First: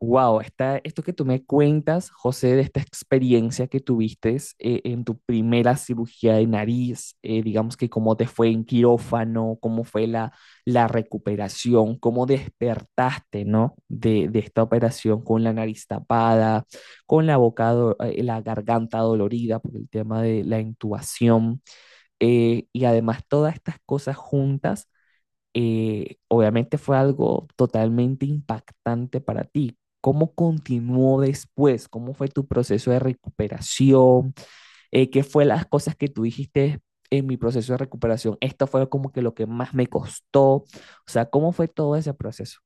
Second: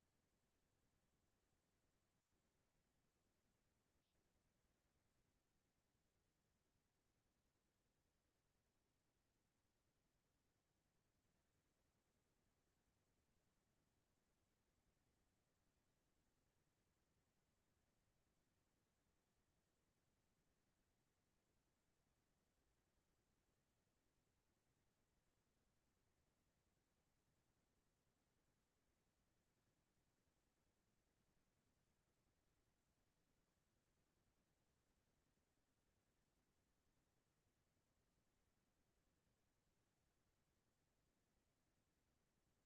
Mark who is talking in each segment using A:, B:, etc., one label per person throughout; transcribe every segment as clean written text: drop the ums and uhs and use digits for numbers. A: Wow, está, esto que tú me cuentas, José, de esta experiencia que tuviste, en tu primera cirugía de nariz, digamos que cómo te fue en quirófano, cómo fue la recuperación, cómo despertaste, ¿no? De esta operación con la nariz tapada, con la boca, la garganta dolorida por el tema de la intubación, y además todas estas cosas juntas, obviamente fue algo totalmente impactante para ti. ¿Cómo continuó después? ¿Cómo fue tu proceso de recuperación? ¿Qué fue las cosas que tú dijiste en mi proceso de recuperación? Esto fue como que lo que más me costó. O sea, ¿cómo fue todo ese proceso?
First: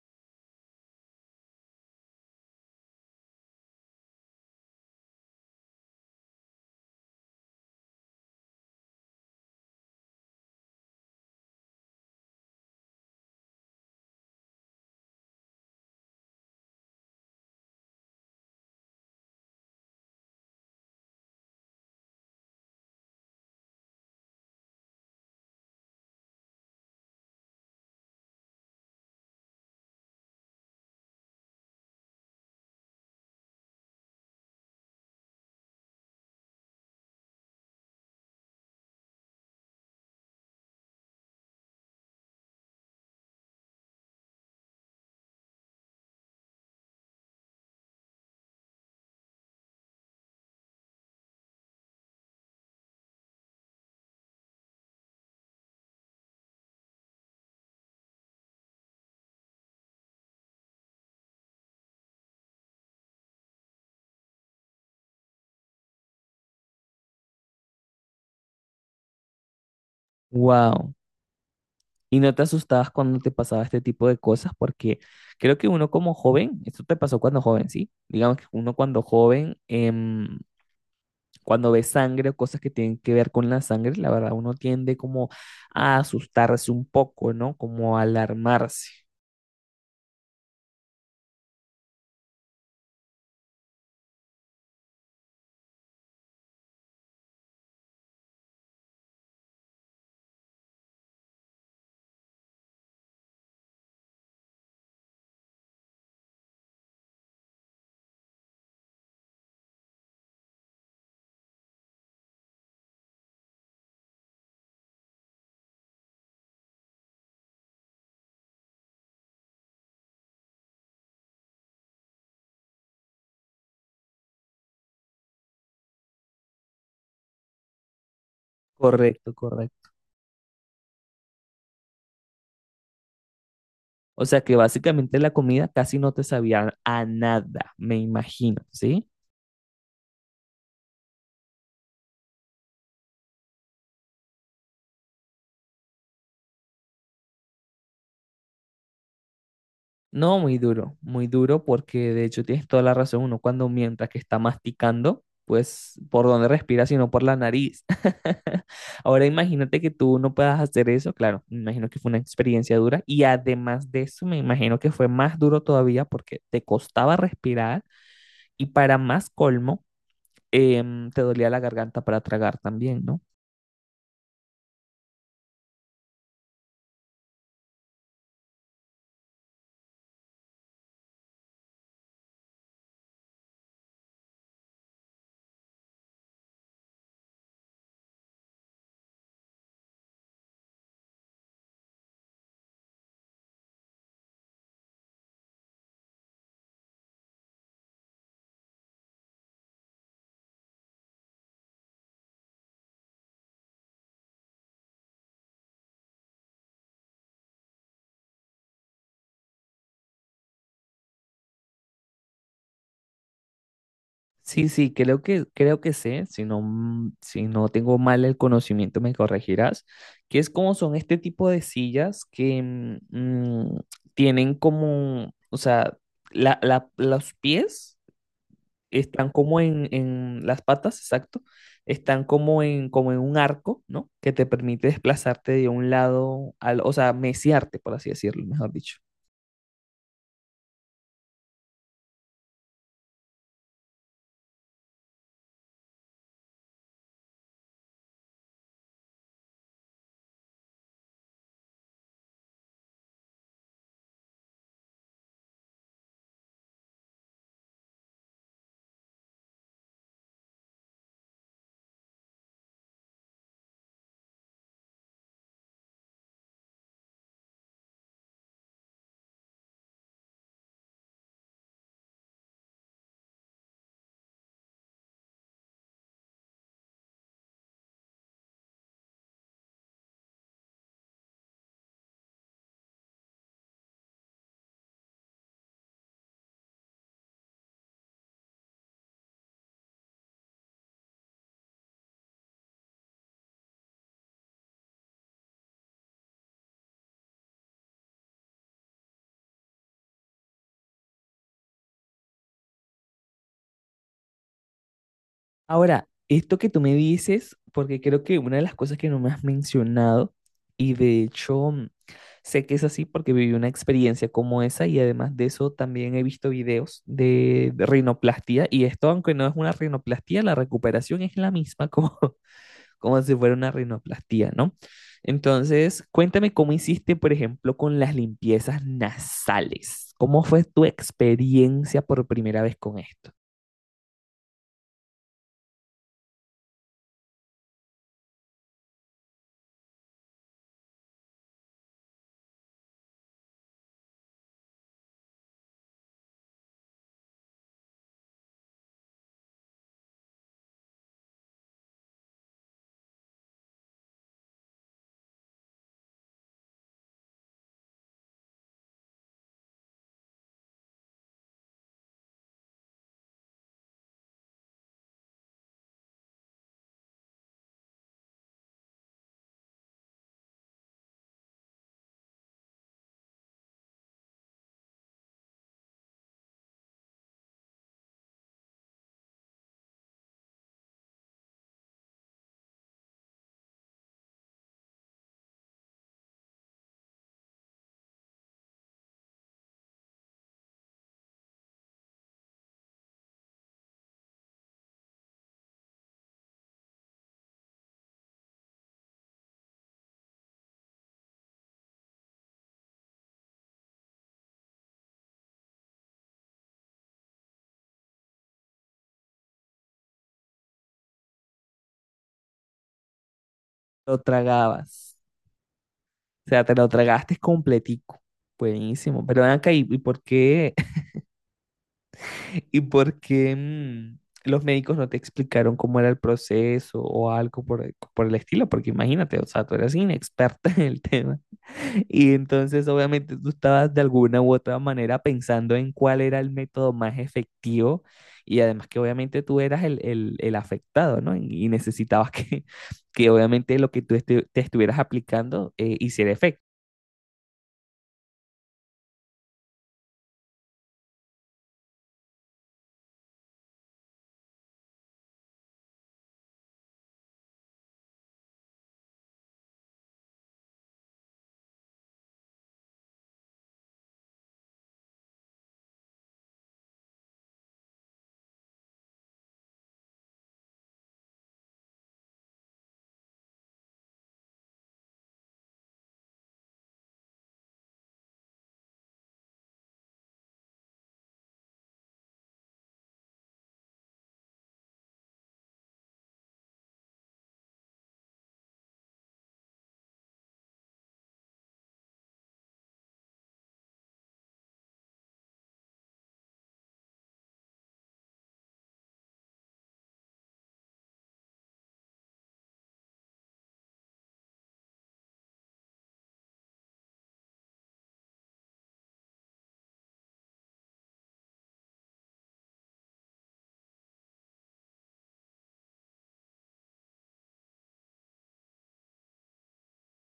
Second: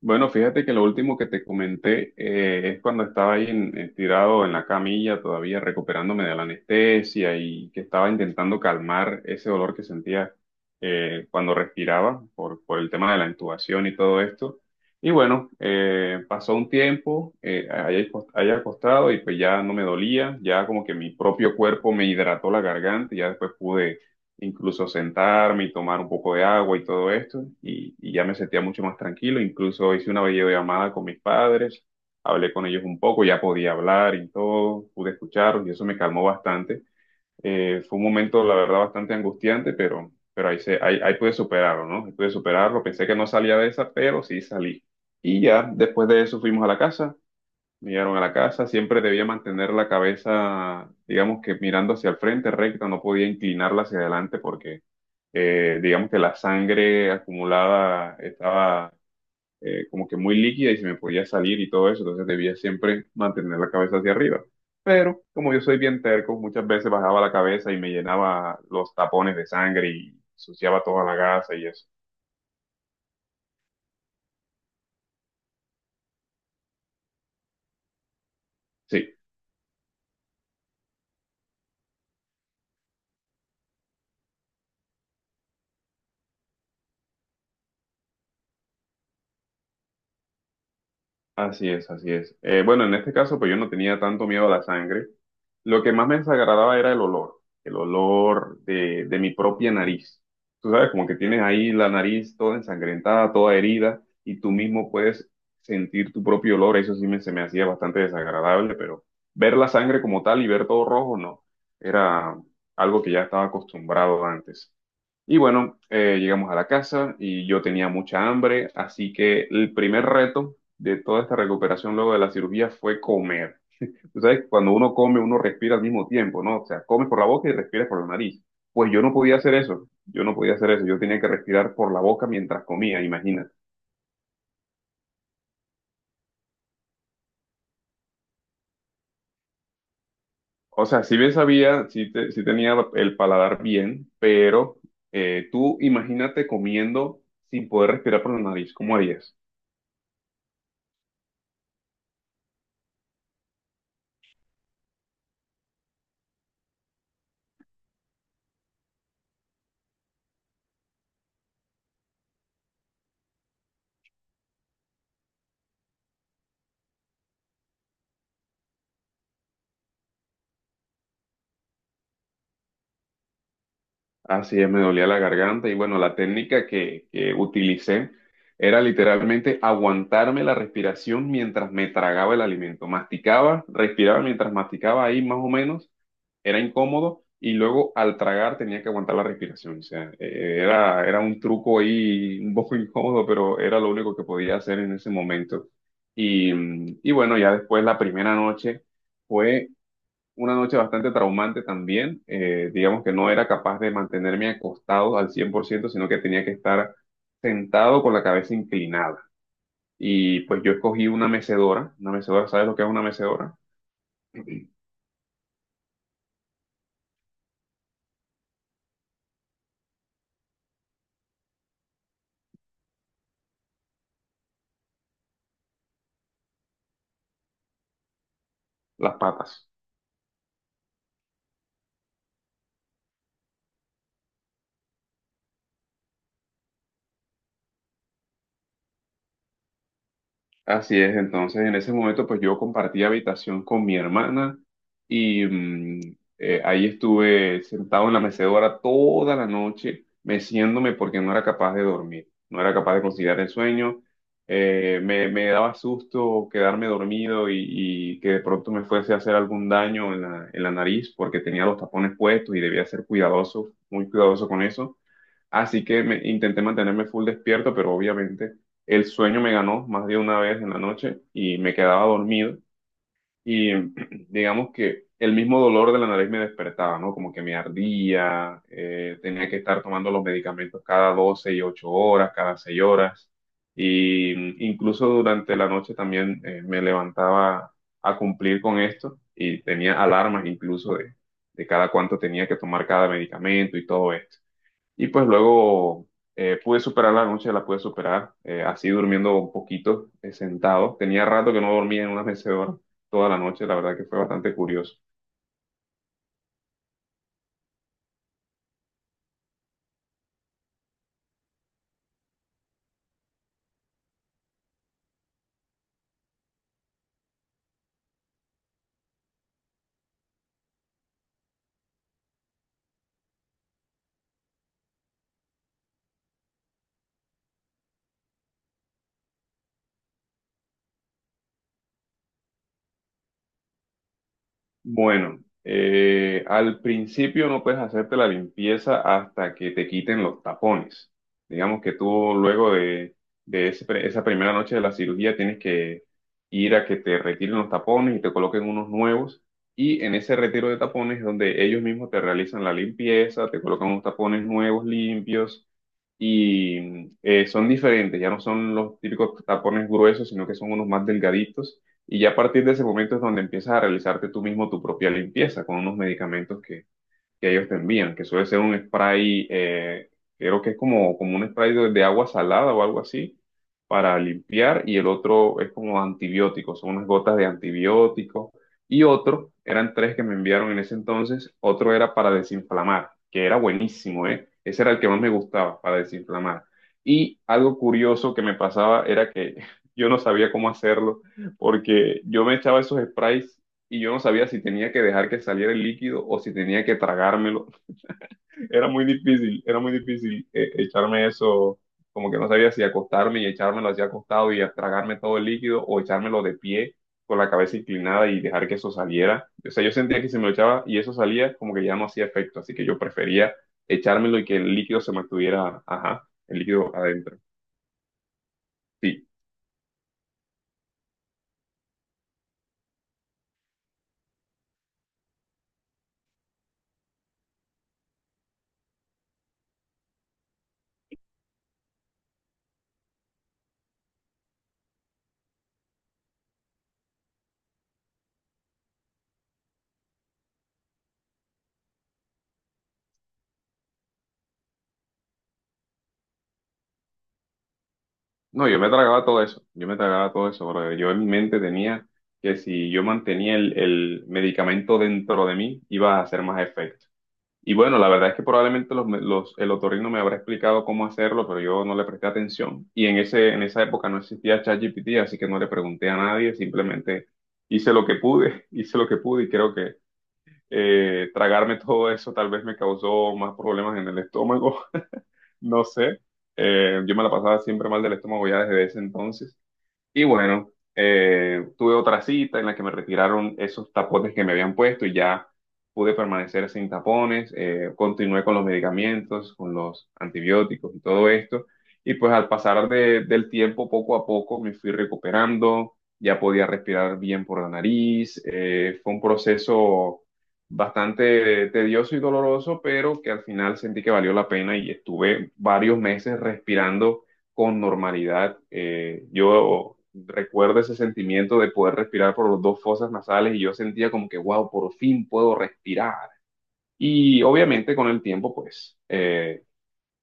B: Bueno, fíjate que lo último que te comenté es cuando estaba ahí tirado en la camilla, todavía recuperándome de la anestesia y que estaba intentando calmar ese dolor que sentía cuando respiraba por el tema de la intubación y todo esto. Y bueno, pasó un tiempo ahí ahí acostado y pues ya no me dolía, ya como que mi propio cuerpo me hidrató la garganta y ya después pude incluso sentarme y tomar un poco de agua y todo esto, y ya me sentía mucho más tranquilo, incluso hice una videollamada con mis padres, hablé con ellos un poco, ya podía hablar y todo, pude escucharlos y eso me calmó bastante. Fue un momento, la verdad, bastante angustiante, pero ahí pude superarlo, ¿no? Ahí pude superarlo, pensé que no salía de esa, pero sí salí. Y ya después de eso fuimos a la casa. Llegaron a la casa, siempre debía mantener la cabeza, digamos que mirando hacia el frente recta, no podía inclinarla hacia adelante porque digamos que la sangre acumulada estaba como que muy líquida y se me podía salir y todo eso, entonces debía siempre mantener la cabeza hacia arriba. Pero como yo soy bien terco, muchas veces bajaba la cabeza y me llenaba los tapones de sangre y ensuciaba
A: Wow.
B: toda la gasa y eso.
A: Y no te asustabas cuando te pasaba este tipo de cosas, porque creo que uno como joven, esto te pasó cuando joven, ¿sí? Digamos que uno cuando
B: Sí.
A: joven, cuando ve sangre o cosas que tienen que ver con la sangre, la verdad uno tiende como a asustarse un poco, ¿no? Como a alarmarse.
B: Así es, así es. Bueno, en este caso, pues yo no tenía tanto miedo a la sangre. Lo que más me desagradaba era el olor de mi propia nariz. Tú sabes, como que tienes ahí la nariz toda ensangrentada, toda herida, y tú mismo puedes sentir tu propio olor. Eso sí se me hacía bastante desagradable, pero ver la sangre como tal y ver todo rojo, no. Era algo que ya estaba acostumbrado antes. Y bueno, llegamos a la casa y yo tenía mucha hambre, así que el primer reto de toda esta recuperación luego de la cirugía fue comer. Tú sabes, cuando uno come, uno respira al mismo tiempo, ¿no? O sea, comes por la boca y respiras por la nariz. Pues yo no
A: Correcto,
B: podía hacer eso,
A: correcto.
B: yo no podía hacer eso, yo tenía que respirar por la boca mientras comía, imagínate.
A: O sea que básicamente la comida casi no te sabía a nada, me imagino, ¿sí?
B: O sea, si bien sabía, sí, sí tenía el paladar bien, pero tú imagínate comiendo sin poder respirar por la nariz, ¿cómo harías?
A: No, muy duro porque de hecho tienes toda la razón, uno cuando mientras que está masticando, pues por dónde respira, sino por la nariz. Ahora imagínate que tú no puedas hacer eso, claro, me imagino que fue una experiencia dura y además de eso me imagino que fue más duro todavía porque te costaba respirar y para más colmo, te dolía la garganta para tragar también, ¿no?
B: Así es, me dolía la garganta y bueno, la técnica que utilicé era literalmente aguantarme la respiración mientras me tragaba el alimento. Masticaba, respiraba mientras masticaba ahí más o menos, era incómodo y luego al tragar tenía que aguantar la respiración. O sea, era un truco ahí un poco incómodo, pero era lo único que podía hacer en ese momento. Y bueno, ya después la primera noche fue una noche bastante traumante también. Digamos que no era capaz de mantenerme acostado al 100% sino que tenía que estar sentado con la cabeza inclinada. Y pues yo escogí una mecedora. Una mecedora, ¿sabes lo que es una mecedora?
A: Sí, sí, creo que sé, si no, si no tengo mal el conocimiento me corregirás, que es como son este tipo de sillas que tienen como, o sea, los pies
B: Las
A: están como
B: patas.
A: en las patas, exacto, están como en, como en un arco, ¿no? Que te permite desplazarte de un lado al, o sea, meciarte, por así decirlo, mejor dicho.
B: Así es, entonces en ese momento pues yo compartí habitación con mi hermana y ahí estuve sentado en la mecedora toda la noche, meciéndome porque no era capaz de dormir, no era capaz de conciliar el sueño. Me daba susto quedarme dormido y que de pronto me fuese a hacer algún daño en en la nariz porque tenía los tapones puestos y debía ser cuidadoso, muy cuidadoso con eso. Así que intenté mantenerme full despierto, pero obviamente el sueño me ganó más de una vez en la noche y me quedaba dormido. Y digamos que el mismo dolor de la nariz me despertaba, ¿no? Como que me ardía, tenía que estar tomando los medicamentos cada 12 y 8 horas, cada 6 horas. Y incluso durante la noche también me levantaba a cumplir con esto y tenía alarmas incluso de cada cuánto tenía que tomar cada medicamento y todo esto. Y pues luego pude superar la noche, la pude superar, así durmiendo un poquito, sentado. Tenía rato que no dormía en una mecedora toda la noche, la verdad que fue bastante curioso.
A: Ahora, esto que tú me dices, porque creo que una de las cosas que no me has mencionado, y de hecho sé que es así porque viví una experiencia como esa, y además de eso también he visto videos de rinoplastia, y esto, aunque no es una rinoplastia, la recuperación es la misma como, como si fuera una rinoplastia, ¿no? Entonces, cuéntame cómo hiciste, por ejemplo, con las limpiezas nasales. ¿Cómo fue tu experiencia por primera vez con esto?
B: Bueno, al principio no puedes hacerte la limpieza hasta que te quiten los tapones. Digamos que tú luego de ese esa primera noche de la cirugía tienes que ir a que te retiren los tapones y te coloquen unos nuevos. Y en ese retiro de tapones es donde ellos mismos te realizan la limpieza, te colocan unos tapones nuevos, limpios. Y son diferentes, ya no son los típicos tapones gruesos, sino que son unos más delgaditos y ya a partir de ese momento es donde empiezas a realizarte tú mismo tu propia limpieza con unos medicamentos que ellos te envían, que suele ser un spray, creo que es como un spray de agua salada o algo así, para limpiar, y el otro es como antibiótico, son unas gotas de antibiótico, y otro, eran tres que me enviaron en ese entonces, otro era para desinflamar, que era buenísimo, ¿eh? Ese era el que más me gustaba, para desinflamar. Y algo curioso que me pasaba era que yo no sabía cómo hacerlo, porque yo me echaba esos sprays y yo no sabía si tenía que dejar que saliera el líquido o si tenía que tragármelo. Era muy difícil echarme eso, como que no sabía si acostarme y echármelo así acostado y tragarme todo el líquido o echármelo de pie con la cabeza inclinada y dejar que eso saliera. O sea, yo sentía que si me lo echaba y eso salía, como que ya no hacía efecto, así que yo prefería
A: ¿Lo
B: echármelo y que el líquido se
A: tragabas?
B: mantuviera, ajá,
A: O
B: el
A: sea, te lo
B: líquido adentro.
A: tragaste completico. Buenísimo.
B: Sí.
A: Pero ven acá, y por qué, y por qué los médicos no te explicaron cómo era el proceso o algo por, por el estilo? Porque imagínate, o sea, tú eras inexperta en el tema. Y entonces, obviamente, tú estabas de alguna u otra manera pensando en cuál era el método más efectivo. Y además que obviamente tú eras el, el afectado, ¿no? Y necesitabas que, que obviamente lo que tú te estuvieras aplicando, hiciera efecto.
B: No, yo me tragaba todo eso, yo me tragaba todo eso, brother. Yo en mi mente tenía que si yo mantenía el medicamento dentro de mí, iba a hacer más efecto. Y bueno, la verdad es que probablemente el otorrino me habrá explicado cómo hacerlo, pero yo no le presté atención. Y en en esa época no existía ChatGPT, así que no le pregunté a nadie, simplemente hice lo que pude, hice lo que pude y creo que tragarme todo eso tal vez me causó más problemas en el estómago, no sé. Yo me la pasaba siempre mal del estómago ya desde ese entonces. Y bueno, tuve otra cita en la que me retiraron esos tapones que me habían puesto y ya pude permanecer sin tapones. Eh, continué con los medicamentos, con los antibióticos y todo esto. Y pues al pasar del tiempo, poco a poco me fui recuperando, ya podía respirar bien por la nariz. Eh, fue un proceso bastante tedioso y doloroso, pero que al final sentí que valió la pena y estuve varios meses respirando con normalidad. Yo recuerdo ese sentimiento de poder respirar por los dos fosas nasales y yo sentía como que, wow, por fin puedo respirar. Y obviamente con el tiempo, pues, eh,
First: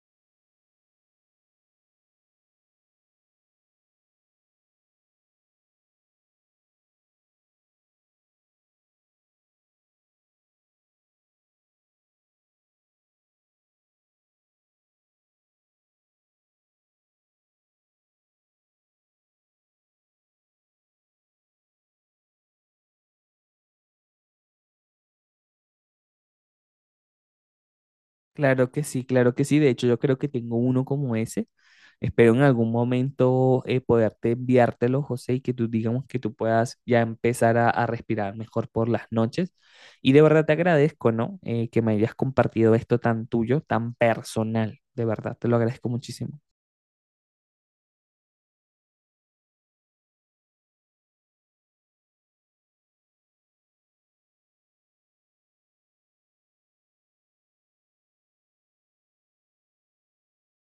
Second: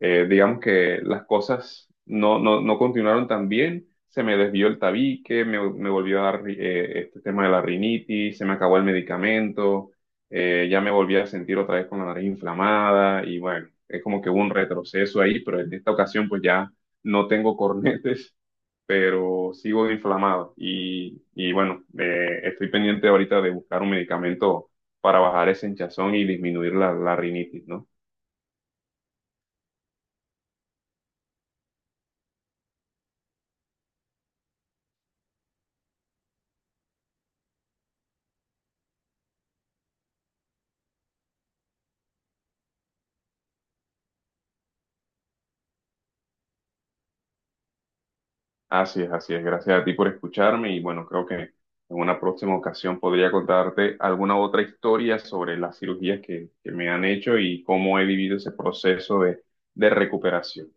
B: eh, digamos que las cosas no continuaron tan bien, se me desvió el tabique, me volvió a dar este tema de la rinitis, se me acabó el medicamento, ya me volví a sentir otra vez con la nariz inflamada y bueno, es como que hubo un retroceso ahí, pero en esta ocasión pues ya no tengo cornetes, pero sigo inflamado y bueno, estoy pendiente ahorita de buscar un medicamento para bajar ese hinchazón y disminuir la rinitis, ¿no?
A: Claro que sí, claro que sí. De hecho, yo creo que tengo uno como ese. Espero en algún momento, poderte enviártelo, José, y que tú digamos que tú puedas ya empezar a respirar mejor por las noches. Y de verdad te agradezco, ¿no? Que me hayas compartido esto tan tuyo, tan personal. De verdad, te lo agradezco muchísimo.
B: Así es, así es. Gracias a ti por escucharme y bueno, creo que en una próxima ocasión podría contarte alguna otra historia sobre las cirugías que me han hecho y cómo he vivido ese proceso de recuperación.